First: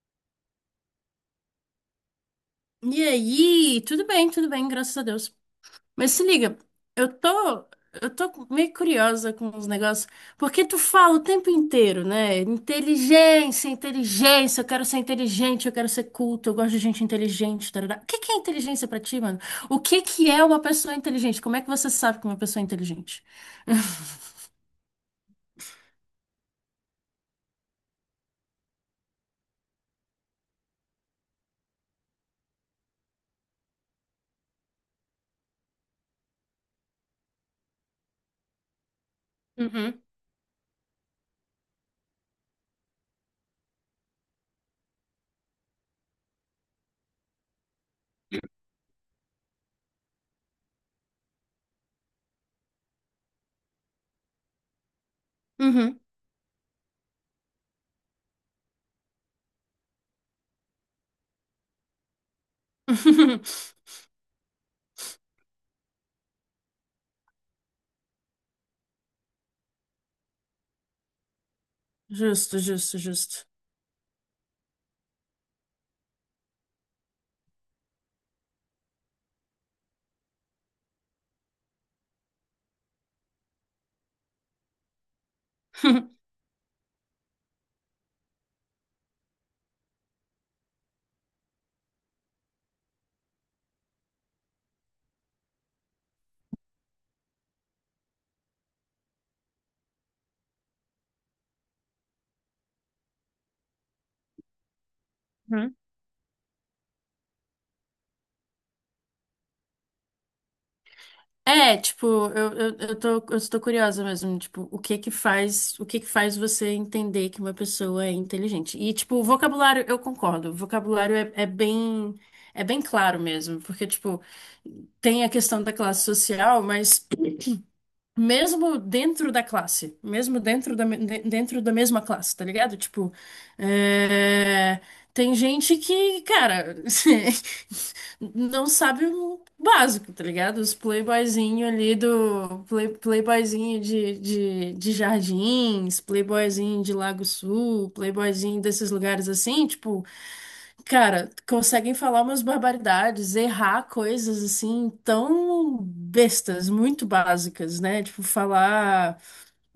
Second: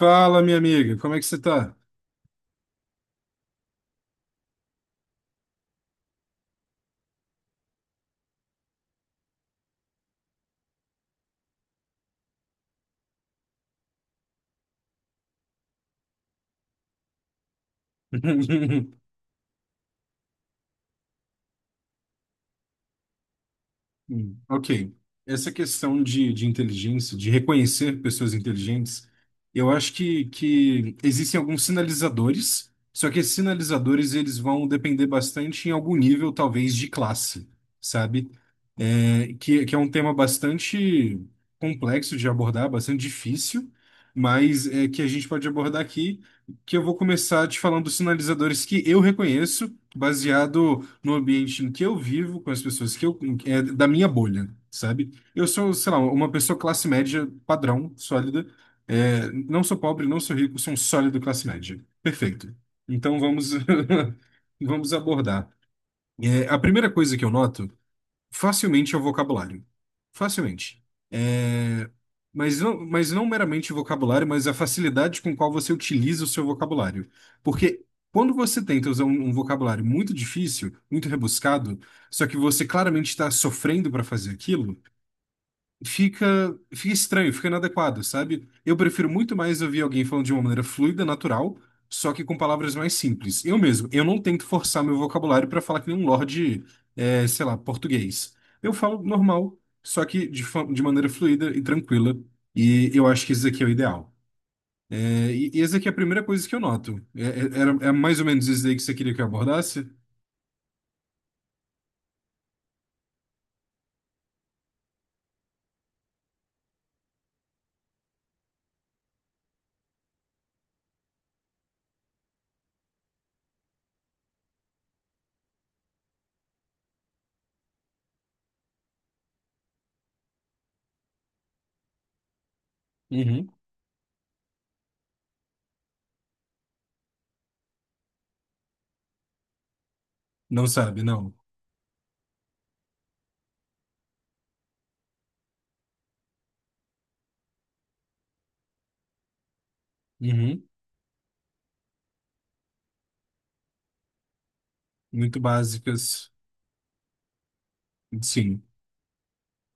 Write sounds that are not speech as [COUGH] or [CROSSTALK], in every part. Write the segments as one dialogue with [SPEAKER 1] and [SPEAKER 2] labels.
[SPEAKER 1] Fala, minha amiga, como é que você tá?
[SPEAKER 2] E aí, tudo bem, graças a Deus. Mas se liga, eu tô, eu tô meio curiosa com os negócios, porque tu fala o tempo inteiro, né? Inteligência, inteligência, eu quero ser inteligente, eu quero ser culto, eu gosto de gente inteligente, tarará. O que que é inteligência
[SPEAKER 1] [LAUGHS]
[SPEAKER 2] pra ti, mano? O que que é uma pessoa inteligente? Como é que você sabe que uma pessoa é inteligente?
[SPEAKER 1] Ok. Essa questão de inteligência, de reconhecer pessoas inteligentes, eu acho que existem alguns sinalizadores, só que esses sinalizadores eles vão depender bastante em algum nível, talvez, de classe, sabe? Que é um
[SPEAKER 2] Uhum,
[SPEAKER 1] tema bastante complexo de abordar, bastante difícil, mas é que a gente pode abordar aqui, que eu vou começar te falando dos sinalizadores que eu reconheço, baseado no ambiente em que eu vivo, com as pessoas da minha bolha, sabe? Eu sou, sei lá,
[SPEAKER 2] uhum.
[SPEAKER 1] uma pessoa classe média padrão, sólida. Não sou pobre, não sou rico, sou um sólido classe média. Perfeito. Então
[SPEAKER 2] [LAUGHS]
[SPEAKER 1] [LAUGHS] vamos abordar. A primeira coisa que eu noto facilmente é o vocabulário. Facilmente. É,
[SPEAKER 2] Justo,
[SPEAKER 1] Mas não,
[SPEAKER 2] justo,
[SPEAKER 1] mas não
[SPEAKER 2] justo.
[SPEAKER 1] meramente o vocabulário, mas a facilidade com qual você utiliza o seu vocabulário. Porque quando você tenta usar um vocabulário muito difícil, muito rebuscado, só que você claramente está sofrendo para fazer aquilo,
[SPEAKER 2] [LAUGHS]
[SPEAKER 1] fica estranho, fica inadequado, sabe? Eu prefiro muito mais ouvir alguém falando de uma maneira fluida, natural, só que com palavras mais simples. Eu mesmo, eu não tento forçar meu vocabulário para falar que nem um lorde, é, sei lá, português. Eu falo normal, só que de maneira fluida e tranquila, e eu acho que isso aqui é o ideal. E essa aqui é a primeira coisa que eu noto. É mais ou menos isso aí que você queria que eu abordasse?
[SPEAKER 2] Eu estou curiosa mesmo, tipo, o que que faz, o que que faz você entender que uma pessoa é inteligente? E, tipo, o vocabulário, eu concordo, o vocabulário é bem claro mesmo, porque, tipo, tem a questão da classe social, mas mesmo dentro da classe, mesmo dentro da, me- de- dentro da mesma classe, tá ligado? Tipo,
[SPEAKER 1] Uhum.
[SPEAKER 2] é, tem gente que, cara, [LAUGHS] não sabe o básico, tá ligado?
[SPEAKER 1] Não
[SPEAKER 2] Os
[SPEAKER 1] sabe, não.
[SPEAKER 2] playboyzinho ali do play, playboyzinho de Jardins, playboyzinho de Lago Sul, playboyzinho desses lugares assim, tipo,
[SPEAKER 1] Uhum.
[SPEAKER 2] cara, conseguem falar umas barbaridades, errar coisas assim
[SPEAKER 1] Muito
[SPEAKER 2] tão
[SPEAKER 1] básicas.
[SPEAKER 2] bestas, muito básicas, né? Tipo,
[SPEAKER 1] Sim.
[SPEAKER 2] falar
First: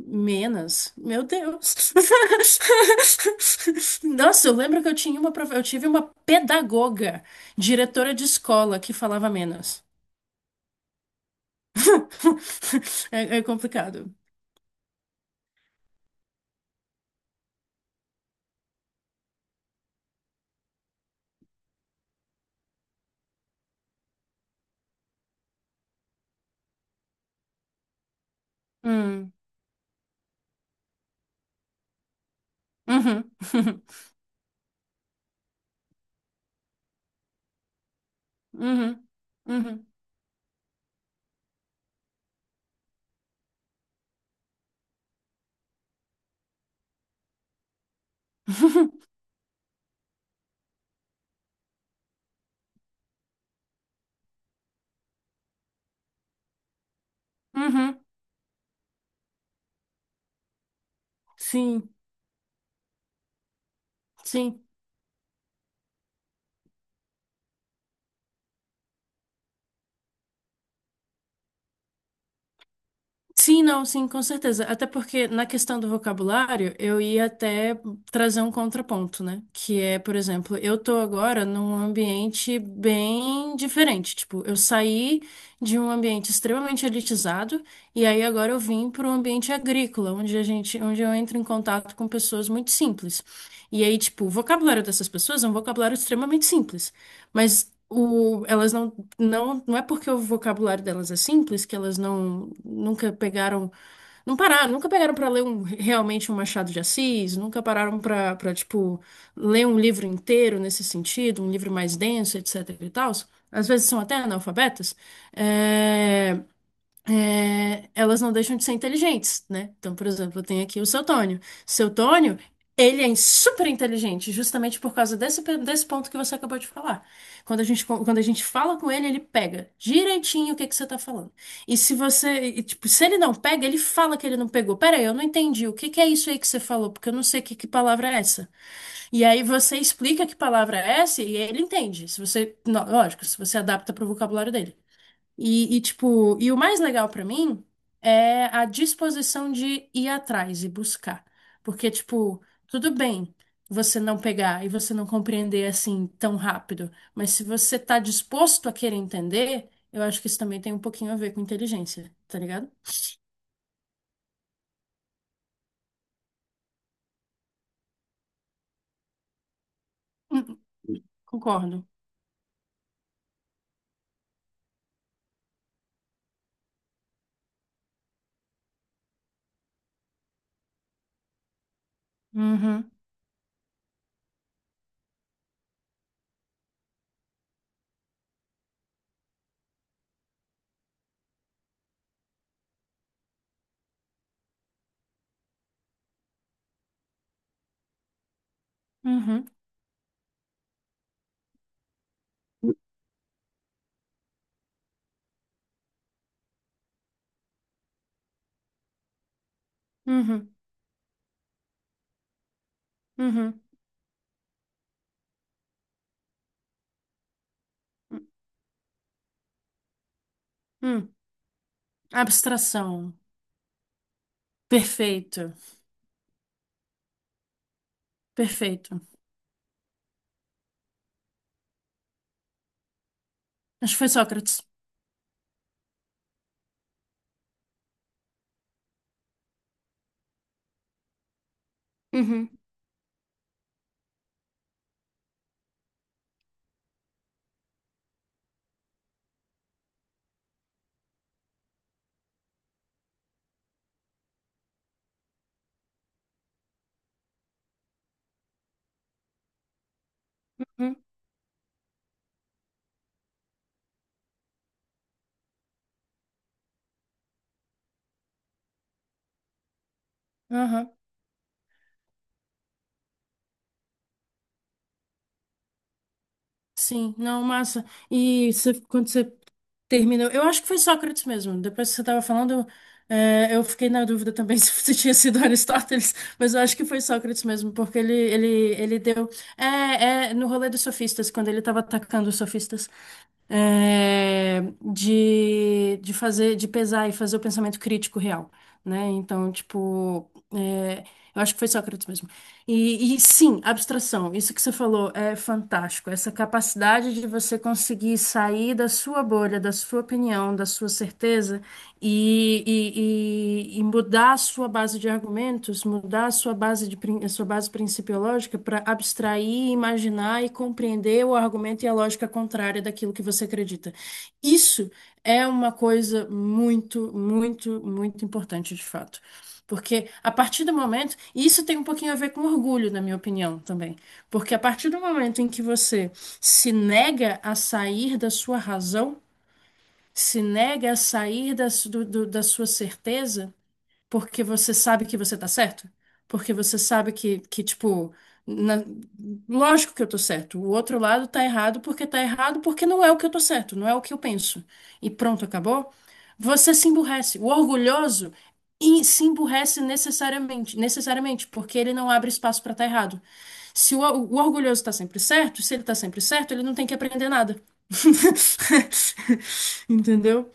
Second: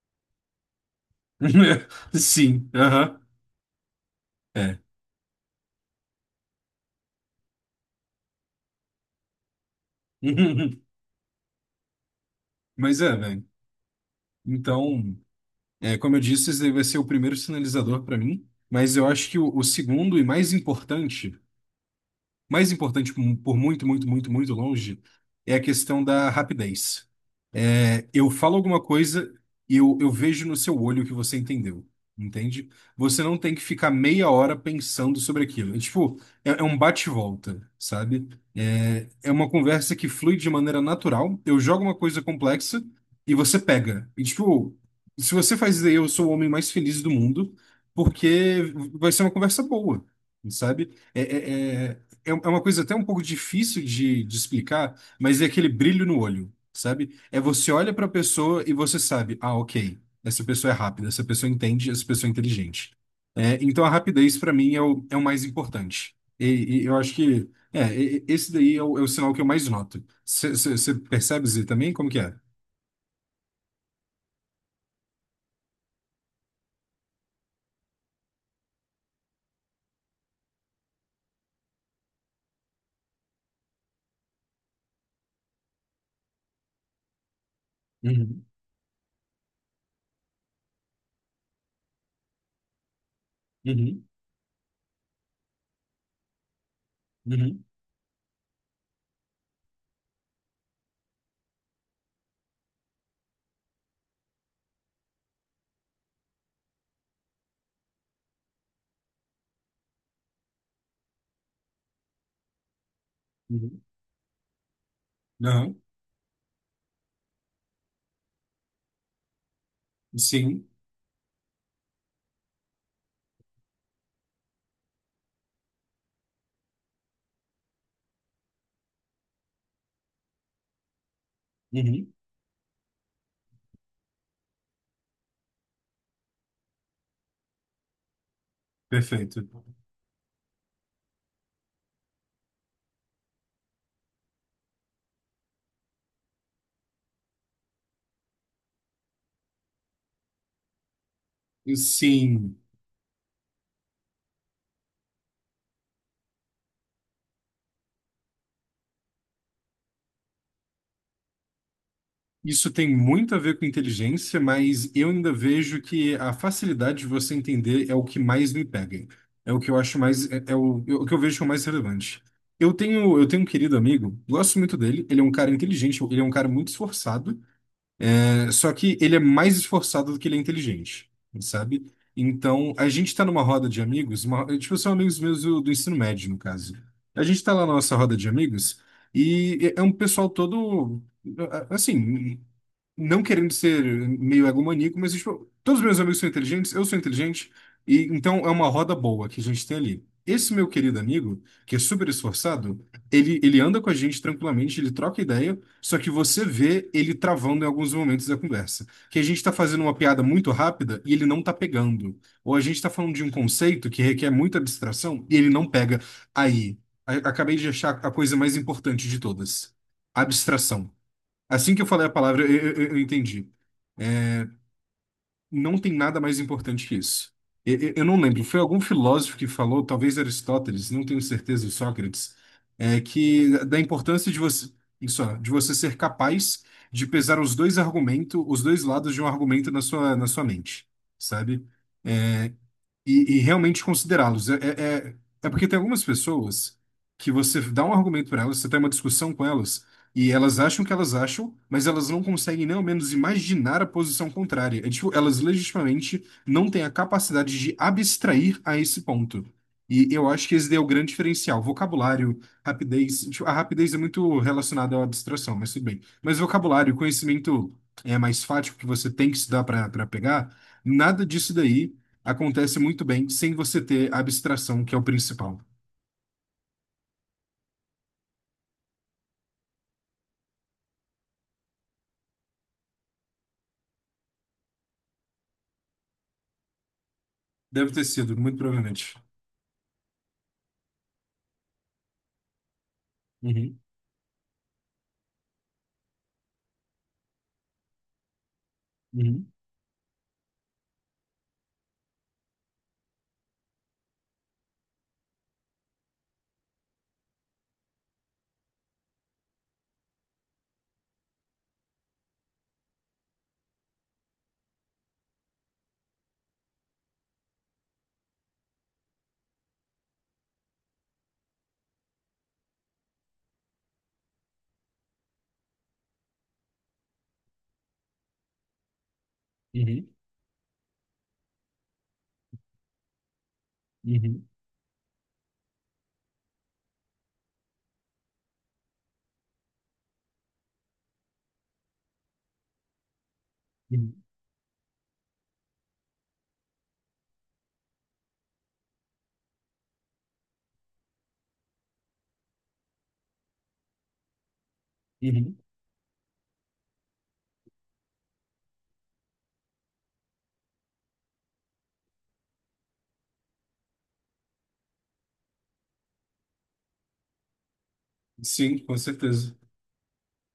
[SPEAKER 2] menos. Meu Deus.
[SPEAKER 1] [LAUGHS] Sim, aham,
[SPEAKER 2] [LAUGHS] Nossa, eu
[SPEAKER 1] é.
[SPEAKER 2] lembro que eu tinha uma, eu tive uma pedagoga, diretora de escola, que falava menos.
[SPEAKER 1] [LAUGHS] Mas
[SPEAKER 2] [LAUGHS]
[SPEAKER 1] é,
[SPEAKER 2] É, é
[SPEAKER 1] velho.
[SPEAKER 2] complicado.
[SPEAKER 1] Então, como eu disse, esse daí vai ser o primeiro sinalizador para mim. Mas eu acho que o segundo e mais importante, mais importante por muito, muito, muito, muito longe, é a questão da rapidez. É, eu falo alguma coisa
[SPEAKER 2] Hum.
[SPEAKER 1] e eu vejo no seu olho que você entendeu, entende? Você
[SPEAKER 2] Uhum.
[SPEAKER 1] não tem que ficar
[SPEAKER 2] [LAUGHS]
[SPEAKER 1] meia hora pensando sobre aquilo. É um bate e volta, sabe? É,
[SPEAKER 2] Uhum.
[SPEAKER 1] é uma
[SPEAKER 2] Uhum.
[SPEAKER 1] conversa que flui de maneira natural. Eu jogo uma coisa complexa e você pega. E, tipo, se você faz isso aí, eu sou o homem mais feliz do mundo, porque vai ser
[SPEAKER 2] [LAUGHS]
[SPEAKER 1] uma conversa boa, sabe? É uma coisa até um pouco difícil de explicar, mas é aquele brilho no olho, sabe? É, você olha
[SPEAKER 2] Uhum.
[SPEAKER 1] para a pessoa e você sabe, ah, ok, essa pessoa é rápida, essa pessoa entende,
[SPEAKER 2] Sim,
[SPEAKER 1] essa pessoa é inteligente. É, então a rapidez para
[SPEAKER 2] sim.
[SPEAKER 1] mim é o mais importante. E eu acho que esse daí é o sinal que eu mais noto. Você percebe isso também? Como que é?
[SPEAKER 2] Sim, não, sim, com certeza. Até porque na questão do vocabulário, eu ia até trazer um contraponto, né? Que é, por exemplo, eu tô agora num ambiente bem diferente. Tipo, eu saí de um ambiente extremamente elitizado e aí
[SPEAKER 1] Uhum,
[SPEAKER 2] agora eu vim para um ambiente agrícola, onde eu entro em contato com pessoas muito simples. E aí,
[SPEAKER 1] uhum,
[SPEAKER 2] tipo, o vocabulário dessas pessoas é um vocabulário extremamente simples,
[SPEAKER 1] uhum,
[SPEAKER 2] mas elas não não é porque o vocabulário delas é simples que elas nunca pegaram, não pararam, nunca pegaram para ler um, realmente um Machado de Assis, nunca pararam para tipo ler um livro inteiro nesse sentido, um livro mais denso, etc e tal. Às
[SPEAKER 1] uhum.
[SPEAKER 2] vezes são até analfabetas.
[SPEAKER 1] Não,
[SPEAKER 2] É, elas não deixam de ser inteligentes, né? Então, por exemplo, eu tenho
[SPEAKER 1] sim,
[SPEAKER 2] aqui o seu Tônio. Seu Tônio, ele é super inteligente, justamente por causa desse ponto que você acabou de falar. Quando a gente fala com ele, ele pega direitinho o que que você tá falando. E se
[SPEAKER 1] uhum.
[SPEAKER 2] você, e, tipo, se ele não pega, ele fala que ele não pegou. Pera aí, eu não entendi. O que que é isso aí que você falou? Porque eu não sei que palavra é essa. E aí
[SPEAKER 1] Perfeito.
[SPEAKER 2] você explica que palavra é essa e ele entende. Se você, não, lógico, se você adapta pro vocabulário dele. E o mais legal pra mim é a disposição de ir atrás e buscar. Porque, tipo,
[SPEAKER 1] Sim.
[SPEAKER 2] tudo bem você não pegar e você não compreender assim tão rápido, mas se você tá disposto a querer entender, eu acho que isso também tem um pouquinho a ver com inteligência, tá ligado?
[SPEAKER 1] Isso tem muito a ver com inteligência, mas eu ainda vejo que a facilidade de você entender é o que mais me pega. É o que eu acho mais,
[SPEAKER 2] Hum,
[SPEAKER 1] é o que eu vejo como mais
[SPEAKER 2] Concordo.
[SPEAKER 1] relevante. Eu tenho um querido amigo, gosto muito dele, ele é um cara inteligente, ele é um cara muito esforçado, é, só que ele é mais esforçado do que ele é inteligente, sabe? Então, a
[SPEAKER 2] Uhum,
[SPEAKER 1] gente tá numa roda de amigos, tipo, são amigos meus do ensino médio, no caso. A gente tá lá na nossa roda de amigos e é um pessoal todo assim, não querendo ser meio egomaníaco, mas tipo, todos os meus amigos são inteligentes, eu sou inteligente, e então é uma roda boa que a
[SPEAKER 2] uhum,
[SPEAKER 1] gente tem ali. Esse meu querido amigo, que é super esforçado, ele anda com a gente tranquilamente, ele troca ideia, só que você vê ele travando em alguns momentos da conversa. Que a gente tá fazendo uma piada
[SPEAKER 2] uhum,
[SPEAKER 1] muito rápida e ele não tá pegando. Ou a gente tá falando de um
[SPEAKER 2] uhum,
[SPEAKER 1] conceito que requer muita abstração e ele não pega. Aí, acabei de achar a coisa mais importante de todas: abstração.
[SPEAKER 2] uhum.
[SPEAKER 1] Assim que eu falei a palavra, eu
[SPEAKER 2] Abstração.
[SPEAKER 1] entendi.
[SPEAKER 2] Perfeito,
[SPEAKER 1] Não tem nada mais importante que isso. Eu não lembro, foi algum
[SPEAKER 2] perfeito.
[SPEAKER 1] filósofo que falou, talvez Aristóteles, não tenho certeza, e Sócrates, é, que da
[SPEAKER 2] Acho que foi
[SPEAKER 1] importância de
[SPEAKER 2] Sócrates.
[SPEAKER 1] você, isso, ó, de você ser capaz de pesar os dois argumentos, os dois lados de um argumento na na sua mente, sabe?
[SPEAKER 2] Uhum,
[SPEAKER 1] É, e realmente considerá-los. É porque tem algumas pessoas que você dá um argumento para elas, você tem uma discussão com elas, e elas acham o que elas acham, mas elas não conseguem nem ao menos imaginar a posição contrária. É tipo, elas legitimamente não têm a capacidade de abstrair a esse ponto. E eu acho que esse daí é o
[SPEAKER 2] uhum,
[SPEAKER 1] grande diferencial. Vocabulário, rapidez. Tipo, a rapidez é muito relacionada à abstração, mas tudo bem. Mas vocabulário, conhecimento é mais fático que você tem que estudar para pegar,
[SPEAKER 2] aham.
[SPEAKER 1] nada disso daí acontece muito bem sem você ter a abstração, que é o principal.
[SPEAKER 2] Sim, não, massa. Quando você terminou, eu acho que foi Sócrates mesmo. Depois que você estava falando, eu fiquei na dúvida também [LAUGHS] se você tinha sido Aristóteles, mas eu acho que foi Sócrates mesmo,
[SPEAKER 1] Deve
[SPEAKER 2] porque
[SPEAKER 1] ter
[SPEAKER 2] ele,
[SPEAKER 1] sido,
[SPEAKER 2] ele,
[SPEAKER 1] muito
[SPEAKER 2] ele
[SPEAKER 1] provavelmente.
[SPEAKER 2] deu. É, é no rolê dos sofistas, quando ele estava atacando os sofistas,
[SPEAKER 1] Uhum,
[SPEAKER 2] é, de fazer, de pesar e fazer o pensamento crítico real, né?
[SPEAKER 1] uhum,
[SPEAKER 2] Então, tipo. É, eu acho que foi Sócrates mesmo. E sim, abstração, isso que você falou é fantástico. Essa capacidade de você conseguir sair da sua bolha, da sua opinião, da sua certeza e mudar a sua base de argumentos, mudar a sua base a sua base principiológica para abstrair, imaginar e compreender o argumento e a lógica contrária daquilo que você acredita. Isso é uma coisa muito, muito, muito importante de fato.
[SPEAKER 1] uhum,
[SPEAKER 2] Porque a partir do momento, e isso tem um pouquinho a ver com orgulho, na minha opinião também.
[SPEAKER 1] uhum,
[SPEAKER 2] Porque a partir do momento em que você se nega a sair da sua razão, se nega a sair da, da sua certeza,
[SPEAKER 1] uhum,
[SPEAKER 2] porque você sabe que você tá certo, porque você sabe que tipo, na- lógico que eu tô certo, o outro lado tá errado, porque não é o que eu tô certo, não é o que eu penso. E pronto,
[SPEAKER 1] uhum.
[SPEAKER 2] acabou. Você se emburrece. O orgulhoso e se emburrece necessariamente, necessariamente, porque ele não abre espaço pra estar errado. Se o orgulhoso tá sempre certo, se ele tá sempre certo, ele não tem que aprender nada.
[SPEAKER 1] Sim, com certeza.
[SPEAKER 2] [LAUGHS] Entendeu?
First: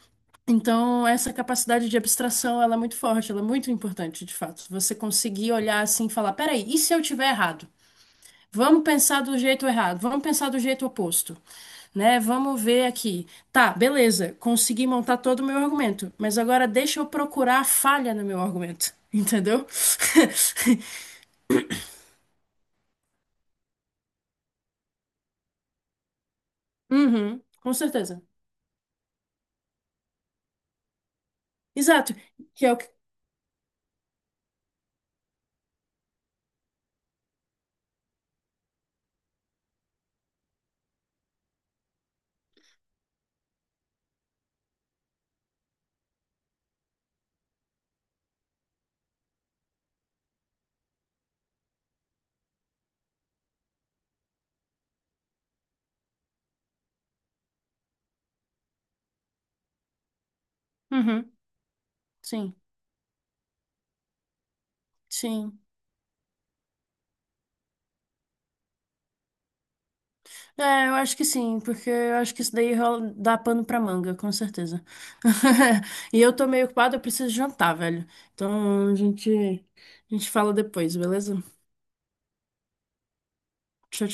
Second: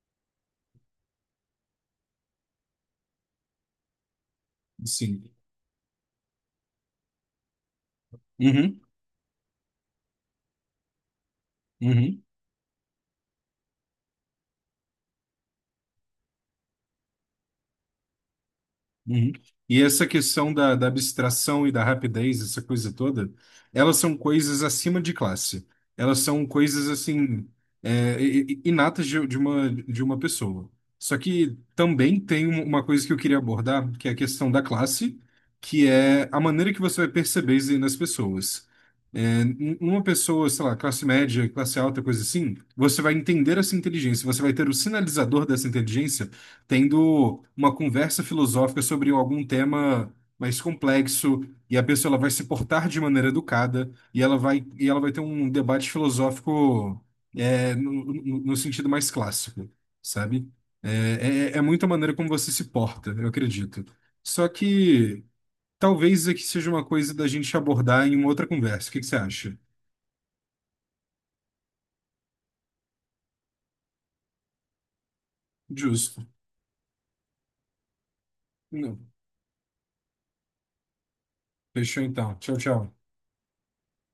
[SPEAKER 2] Então, essa capacidade de abstração, ela é muito forte, ela é muito importante, de fato. Você
[SPEAKER 1] Sim.
[SPEAKER 2] conseguir olhar assim e falar, peraí, e se eu tiver errado?
[SPEAKER 1] Uhum,
[SPEAKER 2] Vamos pensar do jeito errado, vamos pensar do jeito oposto, né?
[SPEAKER 1] uhum.
[SPEAKER 2] Vamos ver aqui. Tá, beleza, consegui montar todo o meu argumento, mas agora deixa eu procurar a falha no meu argumento,
[SPEAKER 1] Uhum.
[SPEAKER 2] entendeu?
[SPEAKER 1] E essa questão da
[SPEAKER 2] [LAUGHS]
[SPEAKER 1] abstração e da rapidez, essa coisa toda, elas são coisas acima de classe. Elas são coisas
[SPEAKER 2] Uhum,
[SPEAKER 1] assim,
[SPEAKER 2] com certeza.
[SPEAKER 1] inatas de uma, de uma pessoa. Só que
[SPEAKER 2] Exato,
[SPEAKER 1] também tem
[SPEAKER 2] que é o
[SPEAKER 1] uma
[SPEAKER 2] que...
[SPEAKER 1] coisa que eu queria abordar, que é a questão da classe, que é a maneira que você vai perceber isso aí nas pessoas. É, uma pessoa, sei lá, classe média, classe alta, coisa assim, você vai entender essa inteligência, você vai ter o sinalizador dessa inteligência tendo uma conversa filosófica sobre algum tema mais complexo e a pessoa ela vai se portar de maneira educada e ela vai ter um debate filosófico, é, no sentido mais clássico, sabe?
[SPEAKER 2] Uhum,
[SPEAKER 1] É, é muita maneira como você
[SPEAKER 2] sim,
[SPEAKER 1] se porta, eu acredito. Só que
[SPEAKER 2] sim.
[SPEAKER 1] talvez isso aqui seja uma coisa da gente abordar em uma outra conversa. O que que você acha?
[SPEAKER 2] É, eu acho que sim, porque eu acho que isso daí rola- dá pano pra manga, com certeza. [LAUGHS] E
[SPEAKER 1] Justo.
[SPEAKER 2] eu tô meio ocupada, eu preciso jantar, velho. Então a
[SPEAKER 1] Não.
[SPEAKER 2] gente, a gente fala depois, beleza?
[SPEAKER 1] Fechou então. Tchau, tchau.
[SPEAKER 2] Tchau,